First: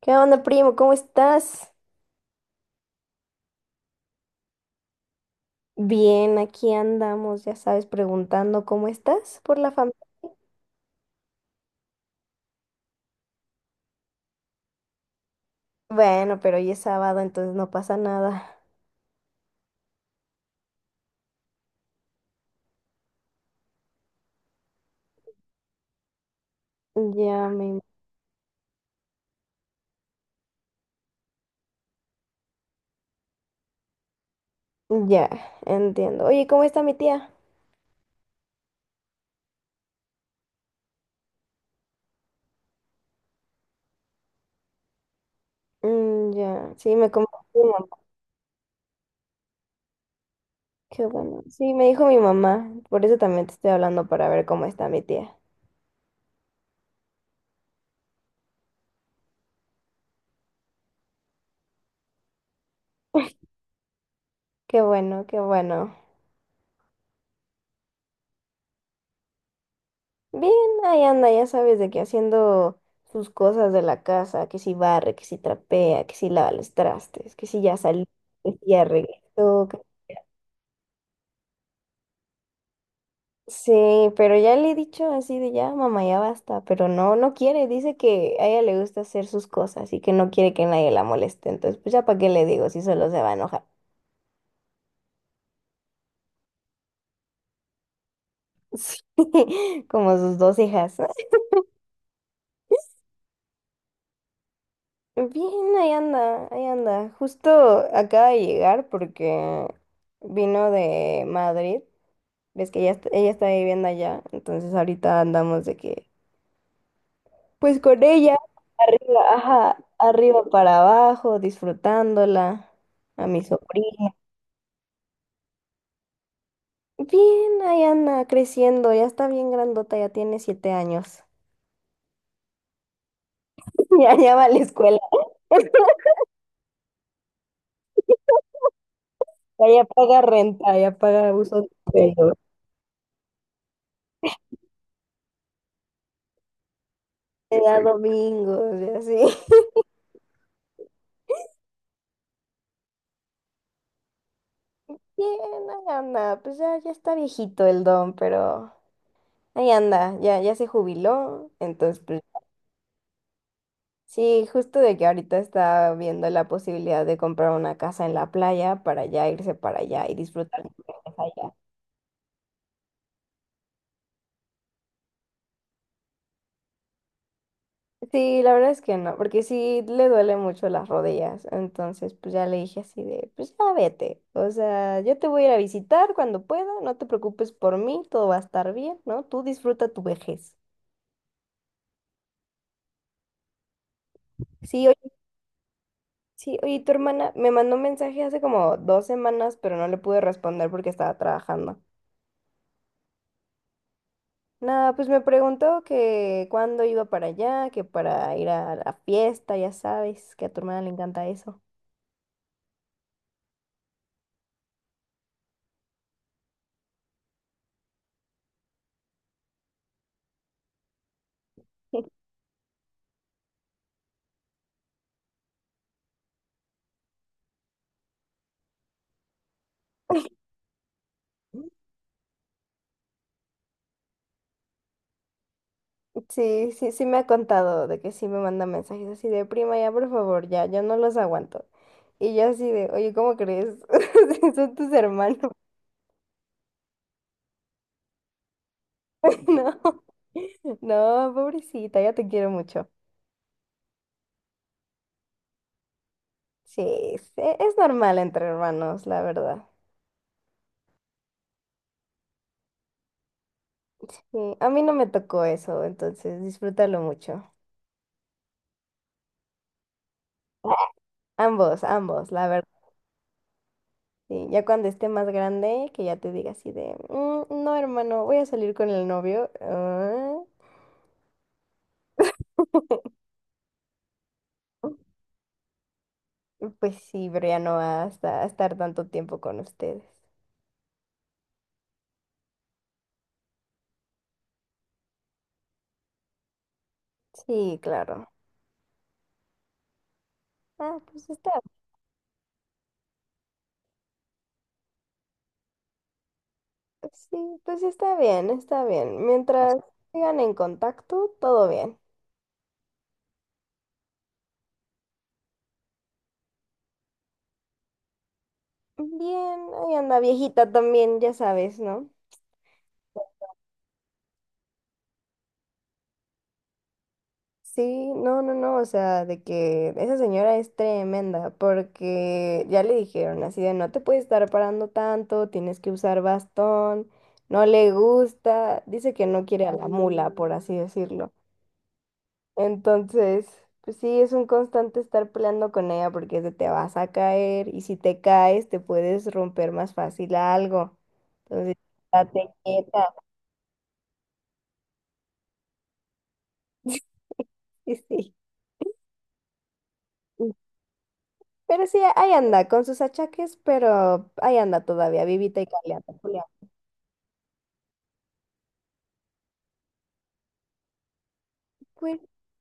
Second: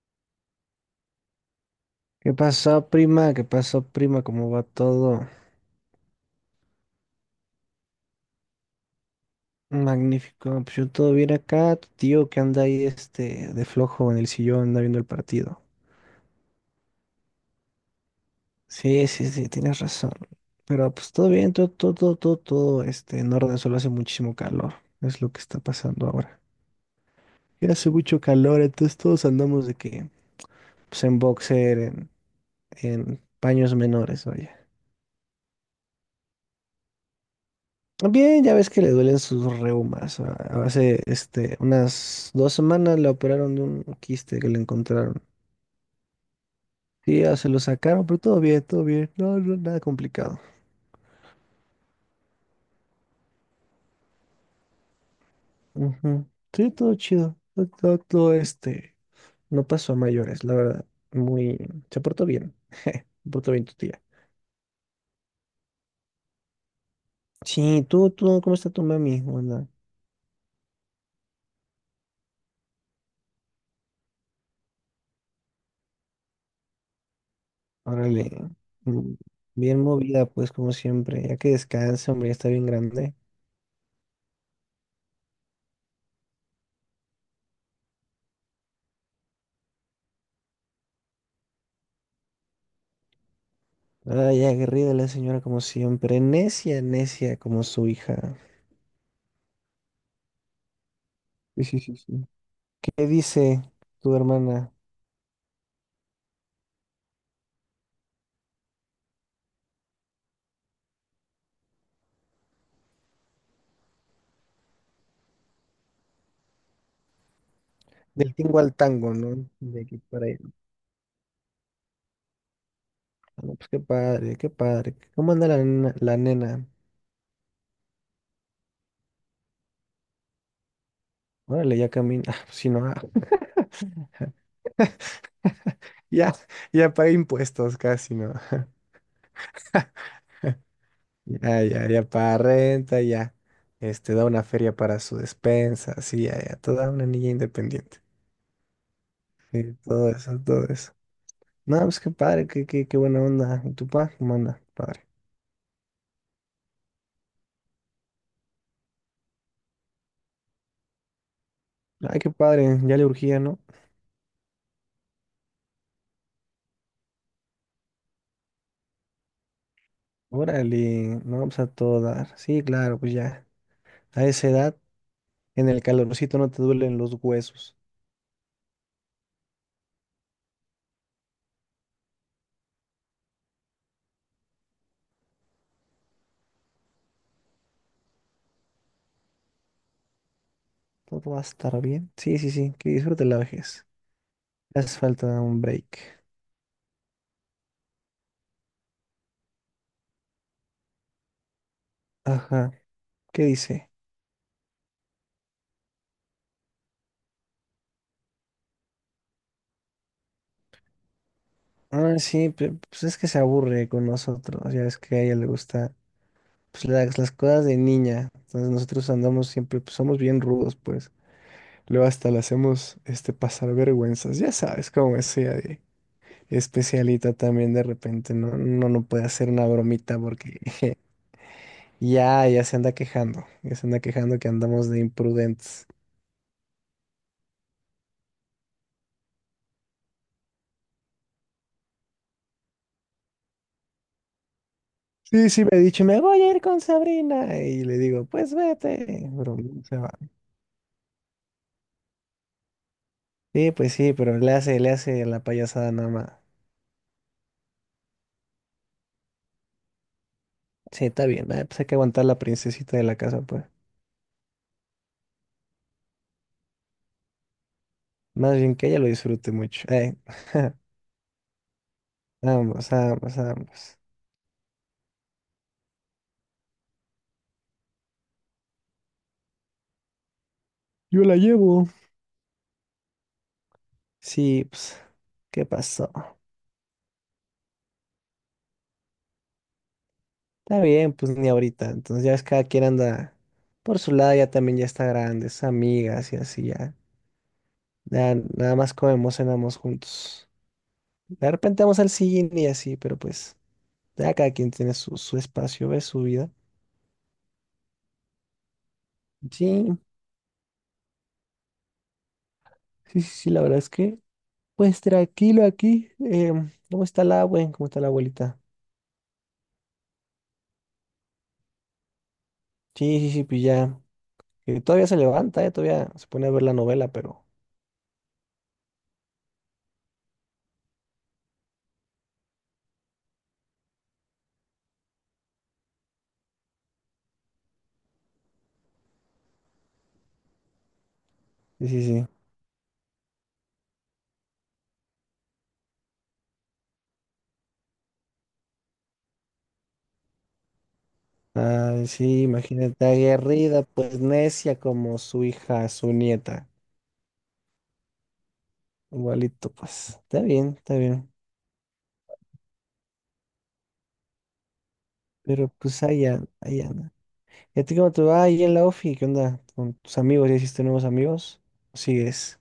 ¿Qué onda, primo? ¿Cómo estás? ¿Qué pasó, prima? ¿Qué pasó, prima? ¿Cómo va todo? Bien, aquí andamos, ya sabes, preguntando cómo estás por la familia. Magnífico. Pues yo todo bien acá. Tu tío que anda ahí de flojo en el sillón, anda viendo el partido. Bueno, pero hoy es sábado, entonces no pasa nada. Sí, sí, sí, tienes razón. Pero pues todo bien, todo, todo, todo, todo, todo, en orden. Solo hace muchísimo calor. Es lo que está pasando ahora. Ya Y me... hace mucho calor, entonces todos andamos de que, pues en boxer, en paños menores. Ya, entiendo. Oye, ¿cómo está mi tía? Bien, ya ves que le duelen sus reumas. Hace unas 2 semanas le operaron de un quiste que le encontraron. Mm, ya, sí, me Sí, ya comentó se lo mi mamá. sacaron, pero todo bien, todo bien. No, no, nada complicado. Qué bueno. Sí, me dijo mi mamá. Por eso también te estoy hablando para ver cómo está mi tía. Ujú. Sí, todo chido. Todo. No pasó a mayores, la verdad. Muy. Se portó bien. Se portó bien tu tía. Qué bueno, qué bueno. Sí, tú, ¿cómo está tu mami? Hola. Bien, ahí anda, ya sabes, de que, haciendo sus cosas de la casa, que si barre, que si trapea, que si lava los trastes, que si ya salió, Órale. que si ya Mm, regresó. Bien movida, pues, como siempre. Ya que descansa, hombre, ya está bien grande. Sí, pero ya le he dicho así de ya, mamá, ya basta, pero no quiere, dice que a ella le gusta hacer sus cosas y que no quiere que nadie la moleste, entonces pues ya para qué le digo si solo se va a enojar. Ay, aguerrida la señora como siempre, necia, necia como su hija. Sí, como sus dos hijas. Sí, sí, sí, sí. ¿Qué dice tu hermana? Bien, ahí anda. Justo acaba de llegar porque vino de Madrid. Ves que ella, est- Ella está viviendo allá, entonces ahorita andamos de que, pues con Del ella, tingo al tango, arriba, ¿no? ajá, De aquí para allá. arriba para abajo, disfrutándola, a mi Ah, no, pues qué sobrina. padre, qué padre. ¿Cómo anda la nena? ¿La nena? Bien, ahí anda creciendo, ya está bien grandota, ya tiene siete años. Órale, ya camina. Ah, pues sí, no. Ya, ya va a la escuela, ya, Ya, ya paga impuestos casi, ¿no? ya paga renta, ya paga uso Ya, de ya, ya pelo. paga renta, ya. Da una feria para su despensa, sí, ya, ya. Toda una niña Le da independiente. domingos y así. Sí, todo eso, todo eso. No, pues qué padre, qué buena onda. ¿Y tu pa? ¿Cómo anda? Padre. Bien, ahí anda, pues ya, ya está viejito el don, pero ahí anda, ya, ya se jubiló, entonces Ay, pues... qué padre, ya le urgía, ¿no? Sí, justo de que ahorita está viendo la posibilidad de comprar una casa en la playa para ya irse para allá y disfrutar de Órale, no, allá. pues a todo dar. Sí, claro, pues ya. A esa edad, en el calorcito no te duelen los huesos. Sí, la verdad es que no, porque sí le duele mucho las rodillas. Entonces, pues ya le dije así de, pues ya vete. O sea, yo te voy a ir a visitar cuando pueda, no te preocupes por mí, todo va a estar bien, ¿no? Tú disfruta tu vejez. Todo va a estar bien. Sí, sí, sí, que disfrute la vejez. Le Sí, hace oye, falta un break. sí, oye, tu hermana me mandó un mensaje hace como dos semanas, pero no le pude responder porque estaba trabajando. Ajá, ¿qué dice? Nada, pues me preguntó que cuándo iba para allá, que para ir a la fiesta, ya sabes, que a tu hermana le encanta eso. Ah, sí, pues es que se aburre con nosotros. Ya es que a ella le gusta, pues las cosas de niña. Entonces nosotros andamos siempre, pues somos bien rudos, pues. Luego hasta le hacemos pasar vergüenzas. Ya sabes cómo es ella de especialita también de repente. No, no, no puede hacer una bromita porque ya, ya se anda quejando. Ya se anda quejando que andamos de imprudentes. Sí, me ha contado de que sí me manda mensajes así de prima, ya por favor, ya, yo no los aguanto. Y yo así de, oye, ¿cómo crees? Si son tus Sí, hermanos. sí, me ha dicho, me voy a ir con Sabrina. Y le digo, pues vete. Pero No, se va. no, pobrecita, ya te quiero mucho. Sí, pues sí, pero le hace la payasada nada más. Sí, es, es normal entre hermanos, la verdad. Sí, está bien. Pues hay que aguantar la princesita de la casa, pues. Sí, a mí no me tocó eso, entonces disfrútalo mucho. Más bien que ella lo disfrute mucho. Ambos, ambos, la verdad. Vamos, vamos, vamos. Sí, ya cuando esté más grande, que ya te diga así de, "Mm, no, hermano, voy a salir con el novio". Ah, Yo la llevo. Sí, pues, ¿qué pasó? pues sí, pero ya no va a estar tanto tiempo con ustedes. Está bien, pues ni ahorita. Entonces ya es cada quien anda por su lado, ya también ya está grande, es amigas y así ya. Sí, claro. Ya nada más comemos, cenamos juntos. Ah, pues De está... repente vamos al cine y así, pero pues ya cada quien tiene su espacio, ve su vida. sí, pues está bien, está bien. Mientras Sí, sigan en contacto, todo bien. sí, sí, sí, la verdad es que, pues tranquilo aquí. ¿Cómo está la abue? ¿Cómo está la abuelita? Bien, ahí anda viejita también, ya sabes, ¿no? Sí, sí, sí, pues ya. Que todavía se levanta, todavía se pone a ver la novela, pero Sí, no, o sea, de que esa señora es tremenda, porque ya le dijeron así de no te puedes estar parando tanto, tienes que usar bastón, no le gusta, dice que no quiere a la mula, por así decirlo. sí, sí, sí. Entonces, pues sí, es un constante estar peleando con ella porque es de te vas a caer y si te caes te puedes romper más fácil algo. Entonces, Ah, sí, date imagínate, quieta. aguerrida, pues necia como su hija, su nieta. Sí, sí. Igualito, pues. Está bien, está bien. Pero sí, ahí anda, con sus achaques, pero ahí anda todavía, vivita y Pero pues coleando, ahí Julián. an- ahí anda. ¿Y a ti cómo te va ahí en la ofi? ¿Qué onda? ¿Con tus amigos? ¿Ya hiciste nuevos amigos? Pues, ¿Sigues?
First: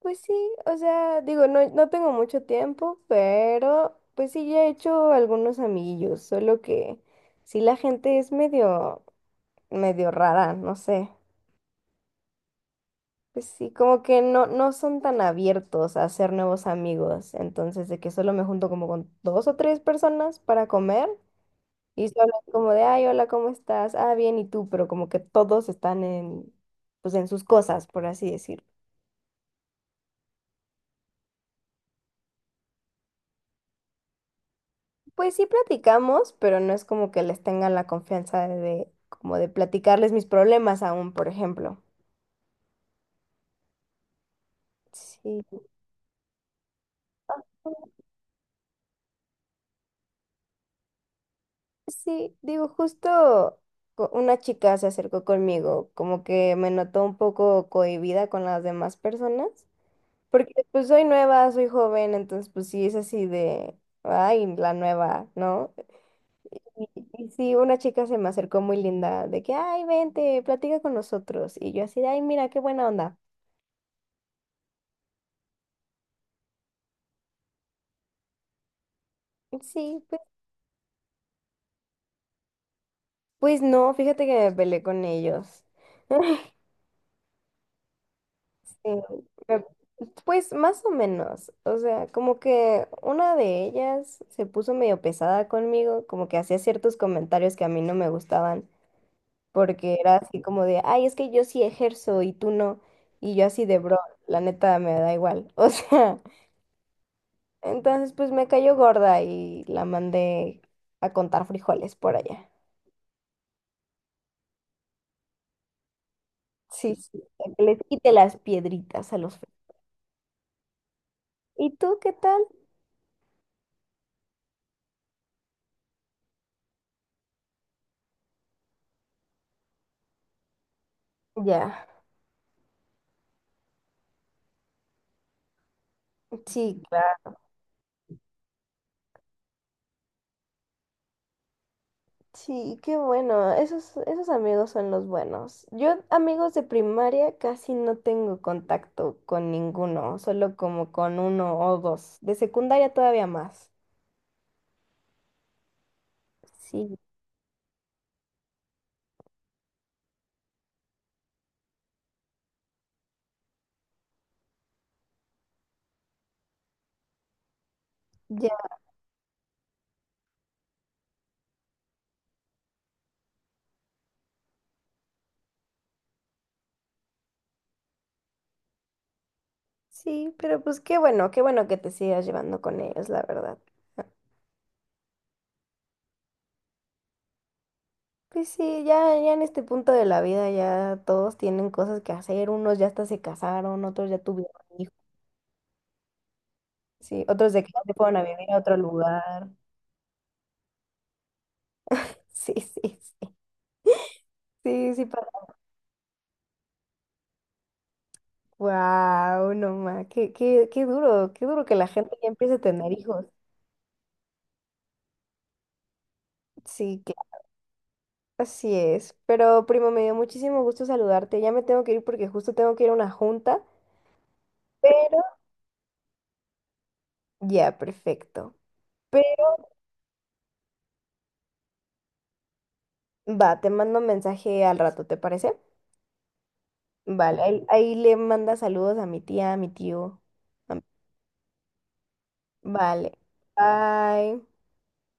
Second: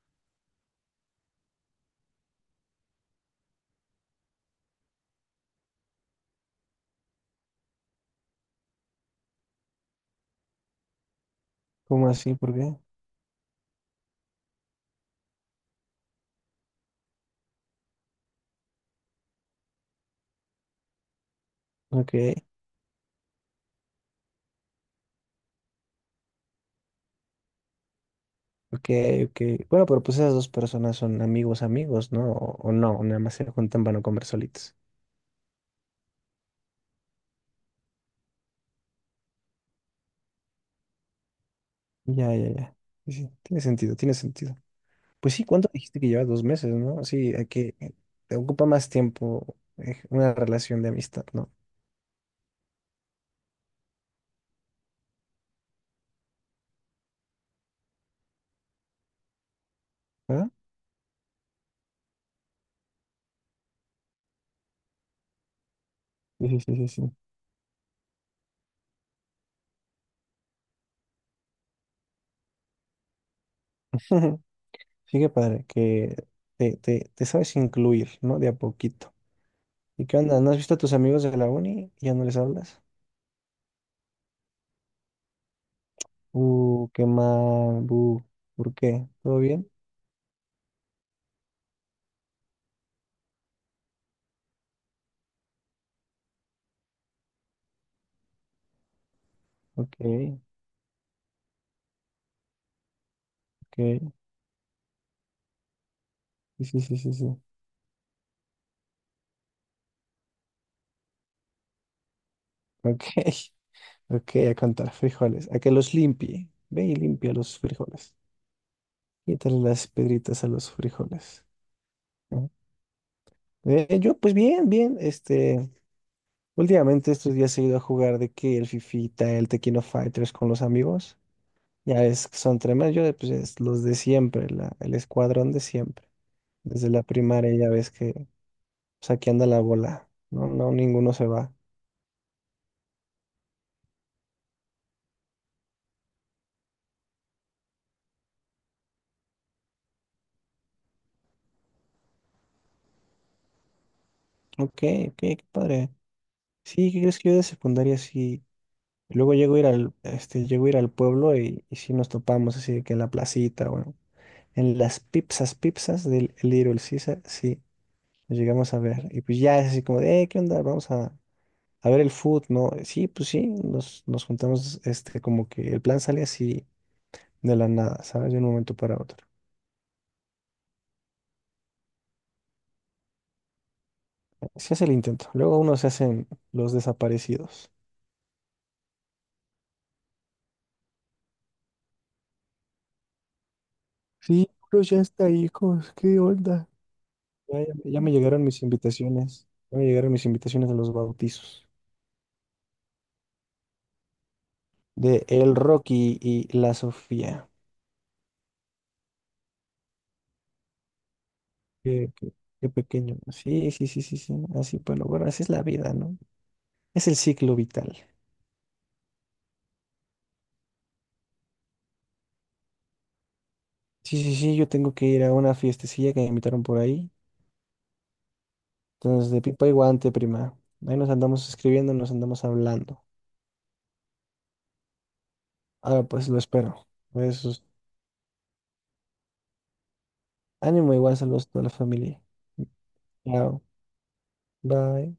pues sí, o sea, digo, no tengo mucho tiempo, pero pues sí, ya he hecho algunos amiguillos, solo que sí la gente es medio, medio rara, no sé. ¿Cómo así? ¿Por qué? Pues sí, como que no son tan abiertos a hacer nuevos amigos, entonces de que solo me junto como con dos o tres personas para comer. Y Ok, solo es como de, ay, hola, ¿cómo estás? Ah, bien, ¿y tú? Pero como que todos están en, pues en sus cosas, por así decirlo. ok, ok. Bueno, pero pues esas dos personas son amigos, amigos, ¿no? O no, nada más se juntan para no comer solitos. Pues sí platicamos, pero no es como que les tengan la confianza de como de platicarles mis problemas aún, por ejemplo. Ya, ya, ya. Sí, sí, tiene sentido, tiene sentido. Pues Sí, sí, ¿cuánto dijiste que lleva 2 meses, no? Sí, hay que te ocupa más tiempo una relación de amistad, ¿no? sí, digo, justo una chica se acercó conmigo, como que me notó un poco cohibida con las demás personas, ¿Verdad? porque pues soy nueva, soy joven, entonces pues sí es así de, ay, la nueva, ¿no? Sí, sí, sí, Y, sí, sí. y sí, una chica se me acercó muy linda, de que, ay, vente, platica con nosotros. Y yo así de, ay, mira, qué buena onda. Sí, qué padre, que te sabes incluir, ¿no? De a poquito. Sí, ¿Y qué pues, onda? ¿No has visto a tus amigos de la uni? ¿Ya no les hablas? pues no, fíjate que me peleé con ellos. Qué mal, bu. ¿Por Sí, qué? ¿Todo me- bien? pues más o menos, o sea, como que una de ellas se puso medio pesada conmigo, como que hacía ciertos comentarios que a mí no me gustaban, porque Ok, era así como de, ay, es que yo sí ejerzo y tú no, y yo así de, bro, ok. la neta me da igual. O sea... Sí, sí, sí, sí, sí. Entonces, pues me cayó gorda y la mandé a contar frijoles por allá. Ok, ok, a contar frijoles. A que los limpie. Ve y Sí, sí, limpia para los que les quite frijoles. las piedritas a los frijoles. Quítale las pedritas a los frijoles. ¿Y tú qué tal? Ujú. Yo, pues bien, bien, últimamente estos días he ido a jugar de que el Fifita, el Tequino Fighters con los amigos. Ya, Ya es que son tremendos, yo pues es los de siempre, el escuadrón de siempre, sí, desde la claro. primaria ya ves que, pues aquí anda la bola, no, no, ninguno se va. Sí, qué bueno. Esos, esos amigos son los buenos. Yo amigos de primaria casi no tengo contacto con ninguno, solo como con uno o dos. De secundaria todavía más. Ok, ok, qué padre, sí, Sí, ¿qué crees que yo de secundaria sí? Luego llego a ir al, este, llego a ir al pueblo y sí nos topamos así de que en la placita, bueno, en las pipsas, pipsas del Little Caesar, sí. Lo ya. llegamos a ver. Y pues ya es así como de, ¿qué onda? Vamos a ver el food, ¿no?" Sí, pues sí, nos juntamos, como que el plan sale así de la nada, ¿sabes? De un momento para otro. Sí, pero pues qué bueno que te sigas llevando con ellos, la verdad. Se hace el intento. Luego uno se hacen los desaparecidos. Pues sí, ya, ya en este punto de la vida ya todos tienen cosas que hacer, unos ya hasta se casaron, otros ya Sí, tuvieron uno hijos, ya está, hijos, ¿qué onda? sí, otros Ya, de que ya ya me se ya me fueron a llegaron vivir a mis otro invitaciones. lugar. Ya me llegaron mis invitaciones a los bautizos. Sí, sí, sí, sí, para... De el Rocky y la Sofía. Wow, no ma, qué, qué, qué duro que la Qué, gente ya qué- empiece a qué tener pequeño. hijos. Sí, sí, sí, sí, sí. Así, bueno, bueno, así es la vida, ¿no? Sí, Es el claro, ciclo vital. así es. Pero primo, me dio muchísimo gusto saludarte. Ya me tengo que ir porque justo tengo que ir a una junta, Sí, sí, sí, yo tengo que ir a pero una fiestecilla que me invitaron por ahí. ya, perfecto. Entonces, de Pero pipa y guante, prima. Ahí nos andamos escribiendo, nos andamos hablando. va, te mando un mensaje al rato, ¿te parece? Ahora pues lo espero. Vale, Besos. ahí le manda saludos a mi tía, a mi tío. a- Ánimo, igual saludos a toda la familia. Vale. Chao. Bye. Bye.